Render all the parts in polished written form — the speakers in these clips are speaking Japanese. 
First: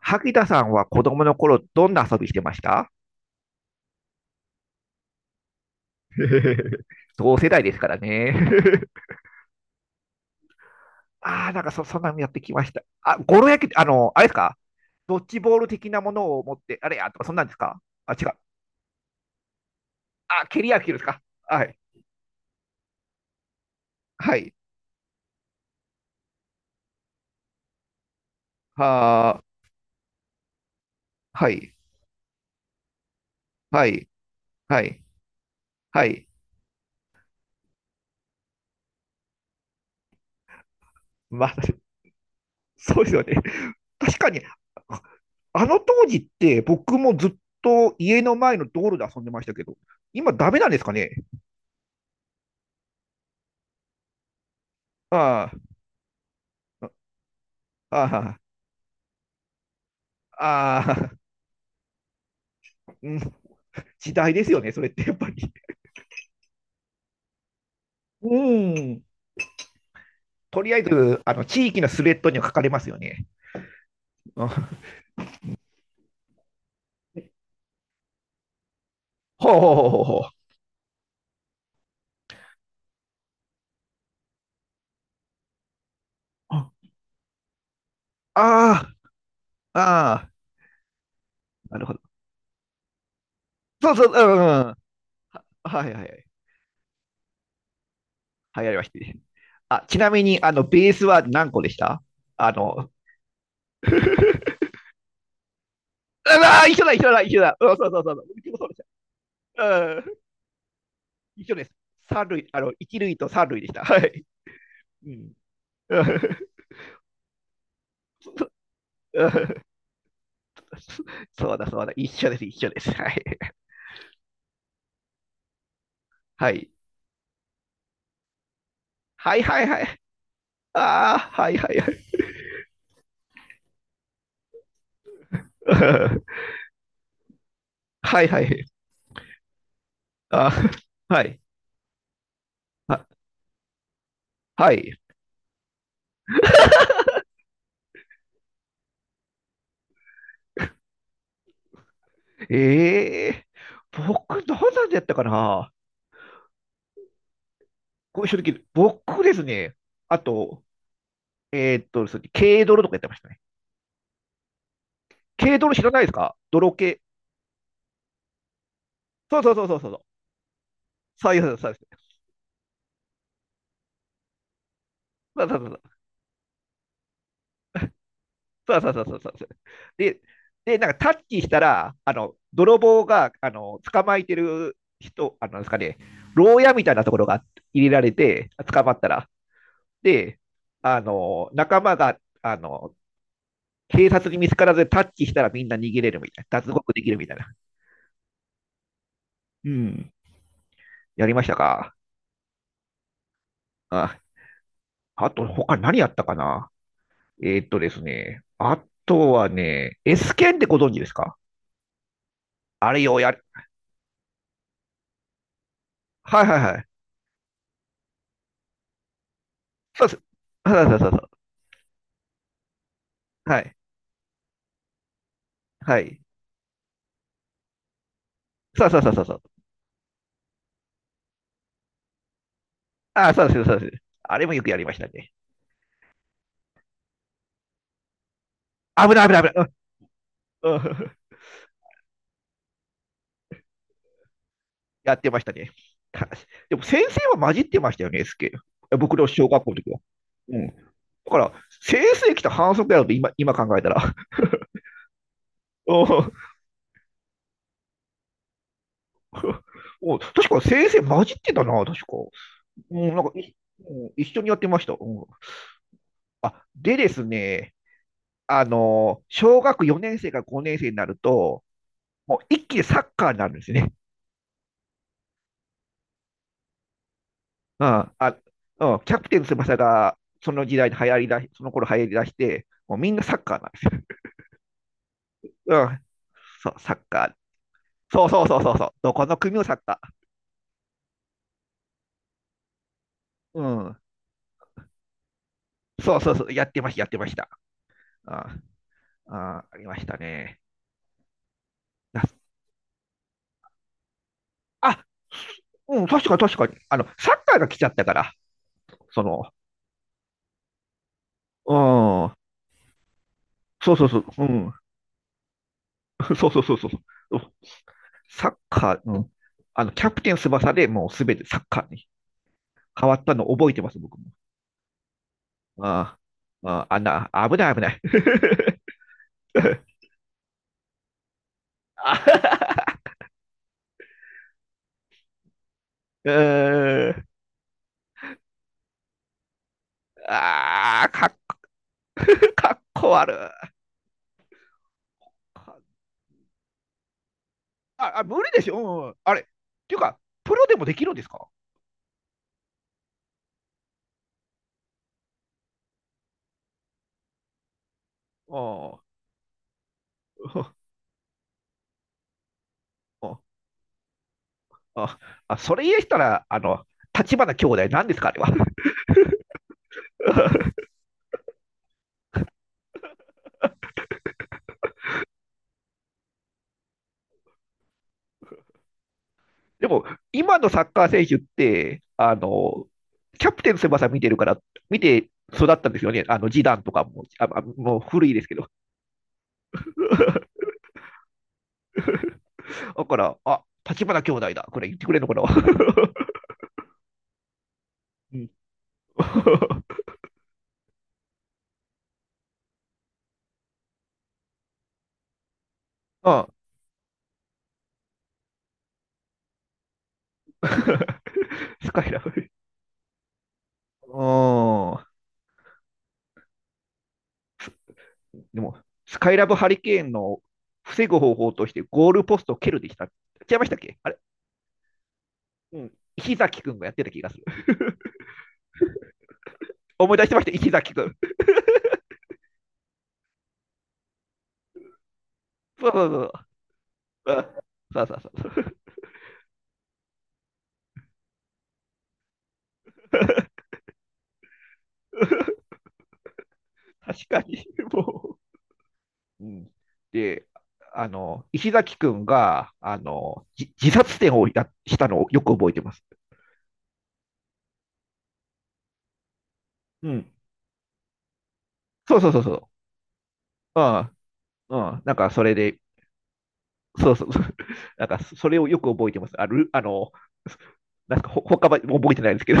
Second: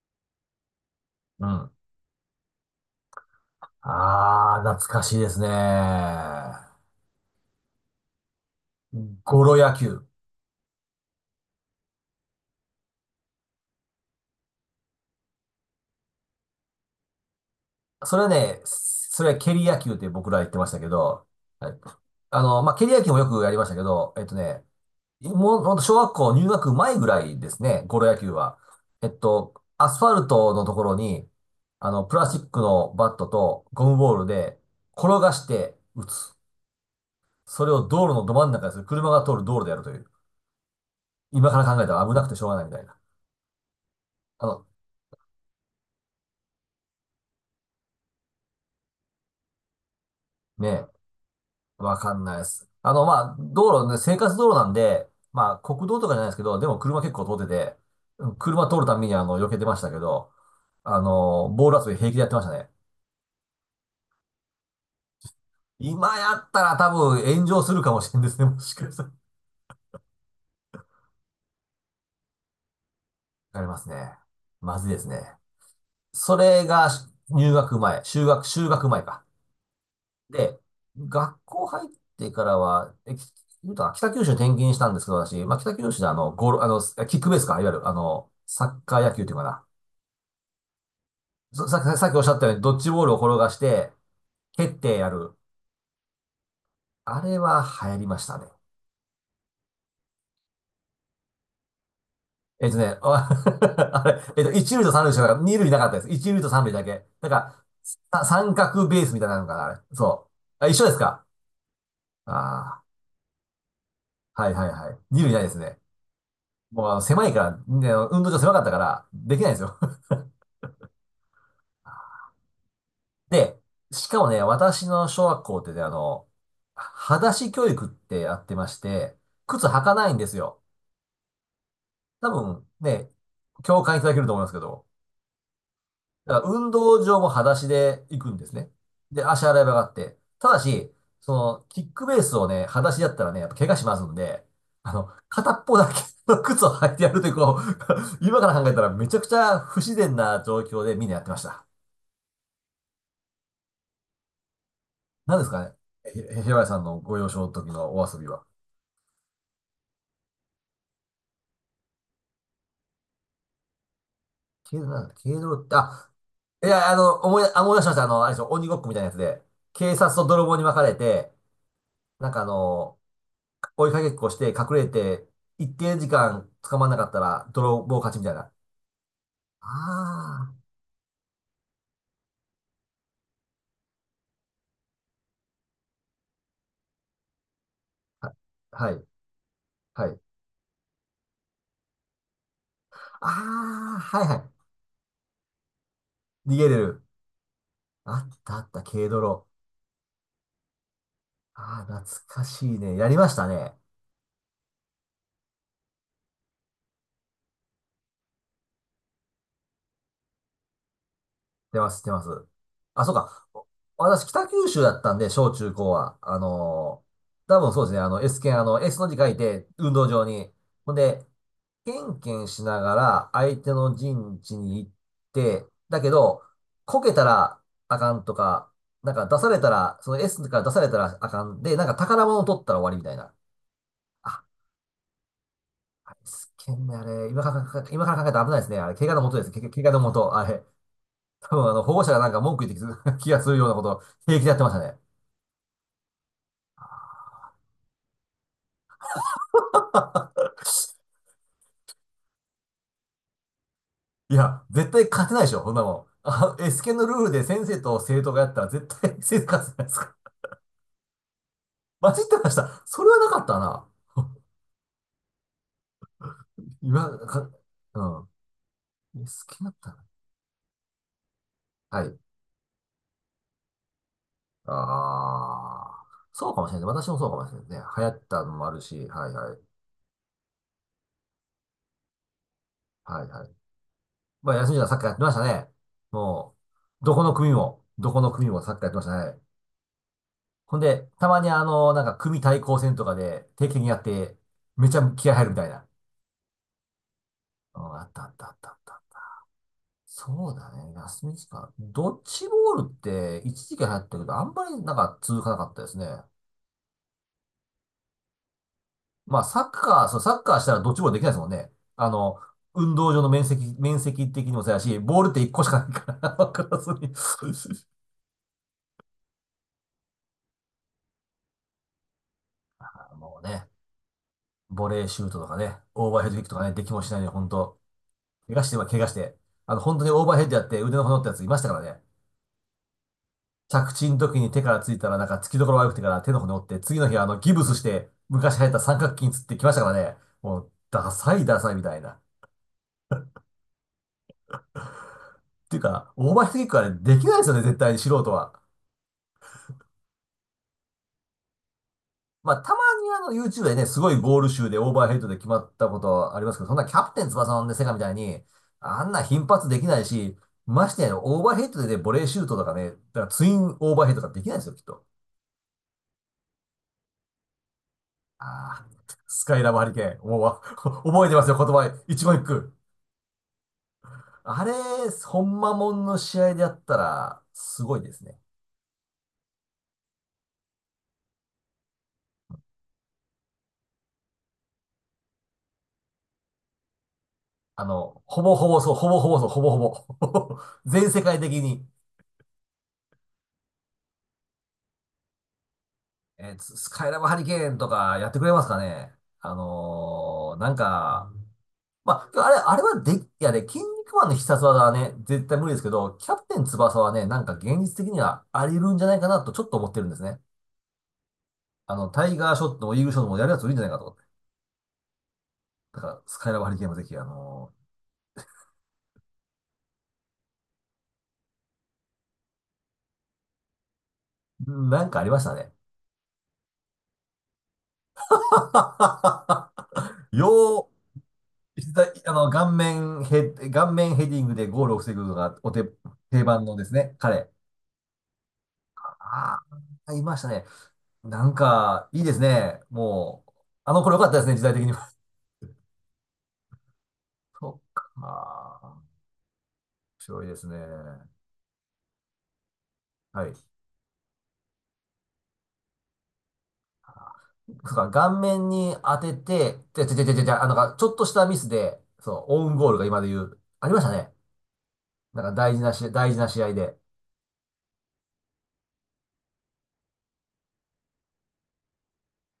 萩田さんは子供のうん。頃、どんな遊びしてました？ 懐かしいですね。同世代ですからね。ゴロ野球。ああ、なんかそんなのやってきました。ゴロ焼き、あれですか？ドッジボール的なものを持って、あれや、とか、そんなんですかあ、違う。それは蹴り野球って僕らあ、言って蹴まりした野け球ですか？ど、ははい。い、蹴り野球もよくやりましたけど、はい。もうほんと小学校入学前ぐらいですね、ゴロ野球は。はー。アスファルトのところに、はい。プラスチックのバットとはゴムい。ボールではい。転がしては打つ。い。それを道路のど真ん中でする。車が通る道路でやるという。ま今あ、から 考えたら危なくてしょうがないみたいな。そうですよね。確かに、あの、あ当時って僕もずっと家の前の道路で遊んでましたけど、今ダメなねんですえかね？わかんないです。道路ね、生活道路なんで、あまあ、国道とかじゃないですけど、でもあ、車結構通ってて、あうん、あ、車通るたびに避けてましたけど、ああ、ボール遊び平気でやってましたね。うん、時代ですよね、それってやっぱり。今やったら多分炎上するかもしれんでうすね、もしかしん。たら。わとりあえず、あの地域のスレッドには書かれますよね。かりますね。うん。まずいですね。それが入学前、修学前か。ほうほうほうほうほう。で、学校入ってからは、言うたら北九州転勤したんですけど、私、まあ、北九州であの、ゴール、ああの、キックベースか、いわゆる、あの、サッあカー野球っていうかな。あー、あ、そなさっるほき、ど。さっきおっしゃったように、ドッジボールを転がしそて、うそう、う蹴ん、うっん。はてやる。いはいはい。あれは流行りましたね。はい、ありましたね。あ、ちなみに、ベースは何個でした？あえっとの、ね、あ あ れ、えっと、一塁と三塁しかなかった、二塁なかったです。一う塁とわ三ー塁一だ緒だ、一け。緒だ、なん一緒か、だ。うん、そうそうそうそう。うち三もそうでし角ベースみたいなのかた。な、あれ。うん、そう。あ、一緒ですか？一緒です。三類あの、あ一類と三類でした。はい。あー、はいはいはい。二塁ないですね。うんもうあの狭いから、ね、運動場狭かったから、うん。 できないんで すよ。そうだ、そうだ。一緒です、一緒です。は い。で、しかもね、私の小学校ってね、あの、はい。裸足教育ってやってまして、はいは靴いは履い。かないんですよ。ああ、はいはいはい。多分ね、共感いただけると思いますけど、だから 運動場も裸足で行はいくんはですい。ね。で、足洗い場があって。たあだー、し、はそい。の、キックベースをね、裸足あ、だったらね、やっぱ怪我しますんで、はあい。の、片っぽだけ の靴を履いてやるという、こう、今から考えたらめちゃくちゃ不自然な状況でみんなやってました。ええー僕、どうなんでやったか何ですかな？ね。平林さんのご幼少の時のお遊ごび正は。時僕ですね。あと、そう軽泥とかやってましたね。軽泥なんだ、軽軽泥っ泥て、知らないですあ、か？泥系。思い出しました。あの、あれでしょ、鬼ごっこみたいなやつそうで、そうそうそうそ警う。察と泥棒に分かれそて、ういうそうです。そうです。なんかあの、追いかけっこして隠れて、一定時間捕まんなかったら泥棒勝ちみたいな。そうそうそうそうそうそう。で、あで、なんかタッチしたら、泥棒が、捕まえてる人、なんですかね、牢屋みたいなところが入れられあ、は、て、捕まはっい、たら。はい。で、仲間が、ああ、警はい察には見つからずタッチしたらみんな逃げれるみたいい。逃な。げ脱れ獄でる。きるみたいな。あったあった、軽泥。うん。やりましたあか？あ、懐かしいね。やりましたね。あ、あと、他何やったかな？えーっとですね。あとはね、S 剣ってご存知ですか？出ます、出ます。あれあ、そうよ、やる。か。私、北九州だったんで、小中高は。あはいはいはい。のー多分そうですね。あの、S 剣、あの、S の字書いて、運そ動うです。場に。そうほんそうそうそで、う。ケンケンしながら、相は手い。の陣地に行って、はだけい。ど、こけたらあかんとか、そうそうそなうんそうかそ出う。されたら、その S から出されたらあかんで、なんか宝物を取ったら終わりみたいああ、な。そうです、そうです。ああ、れもよくやりましたね。S 剣ね、あれ、今から今から考えたら危ないですね。あれ、怪危我のない、も危とない、です。危ない。怪我のもと、あれ。うんうん。 多分あの、保護者がなんか文句言ってき 気がするようなことを平気でやってましたね。やってましたね。かでも先生は混じってましたよね、SK。僕の小学校の時は。うん。だから、先生来た反則やろと今考えたら。いや、絶対勝てないでしょ、こんな うもん。んあの、S ケのルールで先生と生徒がやったら絶対先生勝つじゃないですうか。ん。確か先生混じってたな、確か。混じってました。うそん、れはなんなかかっい、たな。うん、一緒にやってました。うん、あ、でで今、すか、ね、うん。S ケ小だっ学たな。4年生から5年生になると、はい。もう一気にサッカーになるんですね。ああ、そうかもしれない。私もそうかもしれないね。流行あっあ、たのもあるうん。し、キャプはいテンはい。翼がその時代に流行りだし、その頃流行りだして、もうみんなはいサッはい。カーなんですよ。まあ、休みじゃサッカーやってましたね。うん、もそう、サッう、どこのカー。組も、どこそうのそう組そもうそサッうカそーやっう、てましどこたのね。組もサッカほんで、たまにあの、なんか組対抗戦とかでー。う定期的にん、やって、めちゃ気合入るみたいな。そうそうそう、やってました、やってました。うん、あったあったああったあった。あ、ありましたそうね。だね。休み時間。ドッなジボールって一時期流行ったけど、あんまりなんあ、か続かなかったですうね。ん、確かに確かに。サッカーが来ちゃったから、そまの、あサッカー、そう、サッカーしたらドッジボールできないですもんね。うあん、の、運動場の面積、そう面そうそう、積う的にもそん、うやし、ボールって一個しかないから、そうわそうかそうらそう、ずに。うん、サッカー、うん、キャプテン翼でもうすべてサッカーに変あわったものうね、覚えてます、僕も。ボレーシュートとかね、オーあバーヘッドキックとかあ、ね、であきあ、あんもしないで、な、ほん危ないと。危ない。怪我して、怪我して、あの、本当 にオーバーヘッドやって腕の骨折ったやついましたからね。あ 着地の時に手からついたら、なんか突きどころ悪くてからう手の骨折って、次のー日あん、の、ギブスして、昔流行った三角筋つってきましたからね。もう、ああ、ダかっ、サいダサいみたいな。っ かっこ悪い。あ、ていうか、オーバーヘッドキックはね、できないですよね、絶対に素あ、人無理は。でしょ。うんあれ、っていうか、プロでもできるんですか？まあ、たまにあの、YouTube でね、すごいゴール集でオーバーヘッドで決まったことはありますけど、そんなキャプテン翼のね、セガみたいに、ああんな頻発できないし、ましてや、オーバーヘッドでね、ボレーシュートとかね、だからあ、ツインオーバーヘッドとかできないですよ、きっと。あ、あ、それ言えしたら、立花兄弟なんですか、あれは。ああ、スカイラブハリケーン。もうわ、覚えてますよ、言葉。一言一句。あれ、本間まもんの試合でやったら、すごいですね。でも、今のサッカー選手って、キャプテン翼見てるから、見て育ったんですよね。ジダンとかも、あもうの、古いですけど。ほぼほ ぼ。全世界的に、だから、あ、立花兄弟だ。これ言ってくれるのかな？ スカイラブハリケーンとかやっうてくん れますかね。あ のーなんか、まあ、あれ、あれはで、いやね、筋肉マンの必殺技はね、絶対無理ですけど、キャあ プテン翼はね、なんか現実的にはあり得るんじゃないかなとちょっと思ってるんですね。スあカの、イラタブ。イうガーショットもイーグルショットもやるやついるんじゃないかと。だから、スカイラブハリケーンもぜひ、あのん。でも、スカイラブハリケーンの防ぐ方法としてゴールポストを蹴るでした。違いましたっけ？あれ？ー、なんかありましたね。うん。石崎くんがやってた気がする。思い出してました、石よう、崎くん。あの、顔面ヘディングでゴールを防ぐのがお 手、そうそうそ定番のですね、う。うん、彼。そうそうそう。ああ、いましたね。なんか、いいですね。もう、あの頃良かったですね、時代的にも。確か に、そっか、も面う。うん、白で、いですね。石崎くんが、はい。そ自殺点をやしたのをよく覚えてます。うか、顔面に当てて、うん。あの、なんか、ちょっとしたミスで、そうそうそそうう、そう。オウンゴールが今で言う、ありましたあね。あ、うん。なんかそれで、大事な試合で。そうそうそう。なんかそれをよく覚えてます。ある、あの、なんか他は覚えてないんですけど、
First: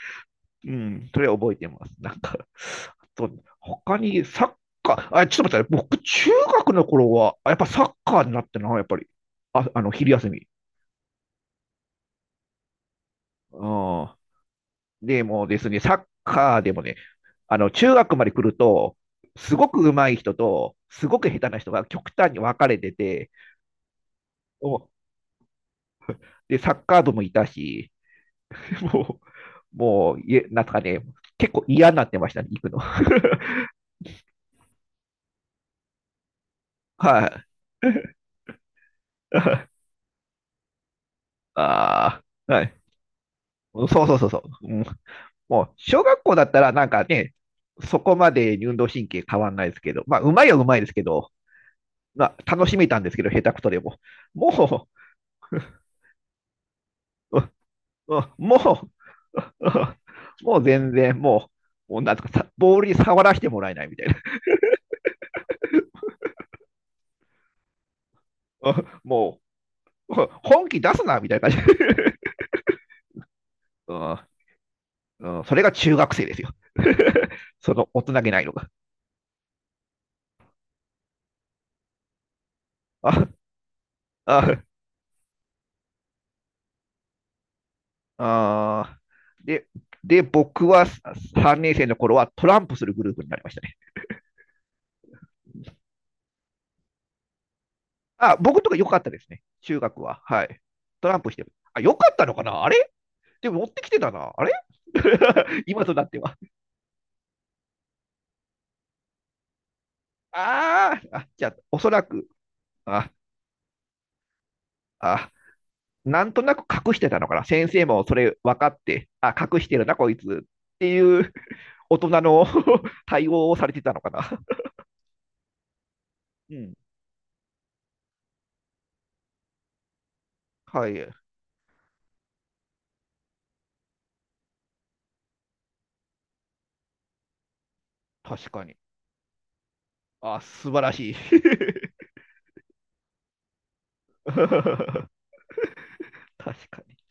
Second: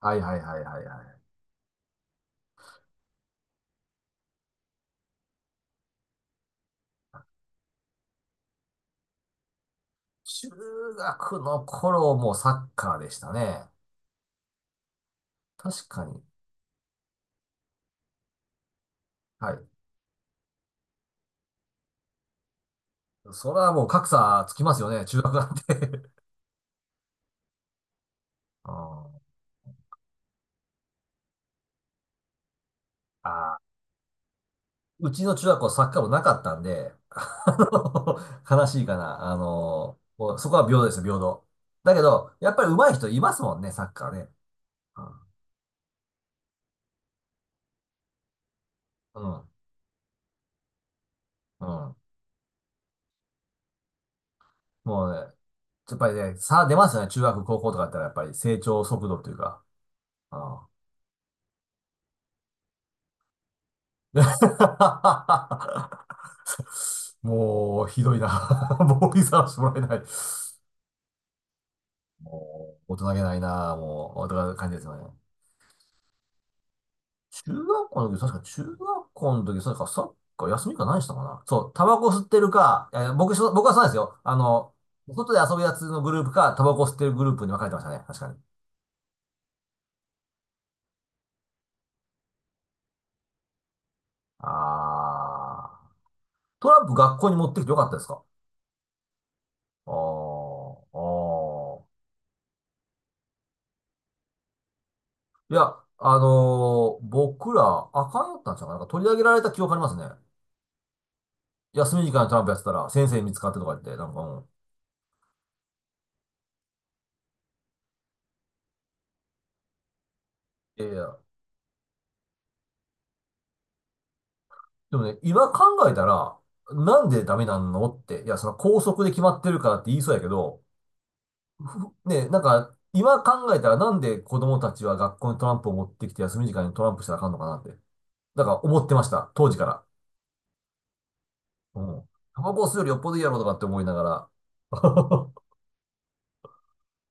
はいはいはい うはいはん、い。それは覚えてます。なんか、あと、他にサッカー、あ、ちょっと待って、僕、中学の頃は、やっぱサッカーになってな、やっぱり。あ、昼休み。中学の頃もサッカーでしたね。うん。でもですね、確サかッに。カーでもね、中学まで来ると、はすごい。く上手い人と、すごく下手な人が極端に分かれてて、それはもう格差つきまおすよね、中学なんて で、サッカー部もいたし、う もん。う、もう、なんかね、結構嫌になってましたね、行くの。あ ー、うちの中学校サッカー部なかったんで、はい。あの悲しいかな。あ の、もうそこは平等ですよ、平等。だけあど、やあ、っはぱりい。上手い人いますもんね、そサうッカーそうそね。うそう。うん、うん。もう、小学校だったらなんかね、そこまで運動神う経変ん。わんないですけど、まあ、うまいはうまいですけど、うん、まあ、楽しめたんですけど、下手くそでも。ももうね、やっぱりね、差出ますよね、中学、う、高校とかだったら、やっぱり も成長う、速度というか。うもうん 全然、もう、もうなんとかさ、ボールに触らせてもらえないみたいな。もう、ひどいな。ボーイも さらしてもらえない。本気出すな、みたいな感じ。もう、大人げないな。うもう、ん大人感じですよね。うん、それが中学生ですよ その大人げないの中が。学校の時、そうか、サッカー休みか何したかな。そう、タバコ吸ってるか、あ僕はそうなんですよ。ああの、外で遊ぶやつのグループか、タバコ吸ってるグループに分かれてましたね。確かに。あでで、僕は3年生の頃はトランプするグループになりましたね。あー。トランプ学校に持ってきてよかったですか？僕とか良かったですね、中あー、学は。はあい。トランプしてる。ー。あ、良かったのかな？あれ？でも持ってきてたな。あれ いや、今となってあは。のー僕ら、あかんやったんちゃうかな。なんか取り上げられた記憶ありますね。ああ、じゃあ、おそ休らみ時間く、にトランプやってたら、先あ、生に見つかってとか言って、なんかもあ、なんとなく隠してたのかな。先生もそれ分かって、あ、隠してるな、こいつっう、いてやいや、いう 大人の 対応をされてたのかな。でもね、今考えたら、うん。なんでダメなんのって、いや、その校則で決まってるからって言いそうやけど、はい、ね、なんか、今考えたらなんで子供たちは学校にトランプを持ってきて休み時間にトランプしたらあかんのかなって、なん確かかに。思ってました。当時から。あ、素晴らしい。う ん。タバコ吸うよりよっぽどいいやろとかって思いながら。確かに。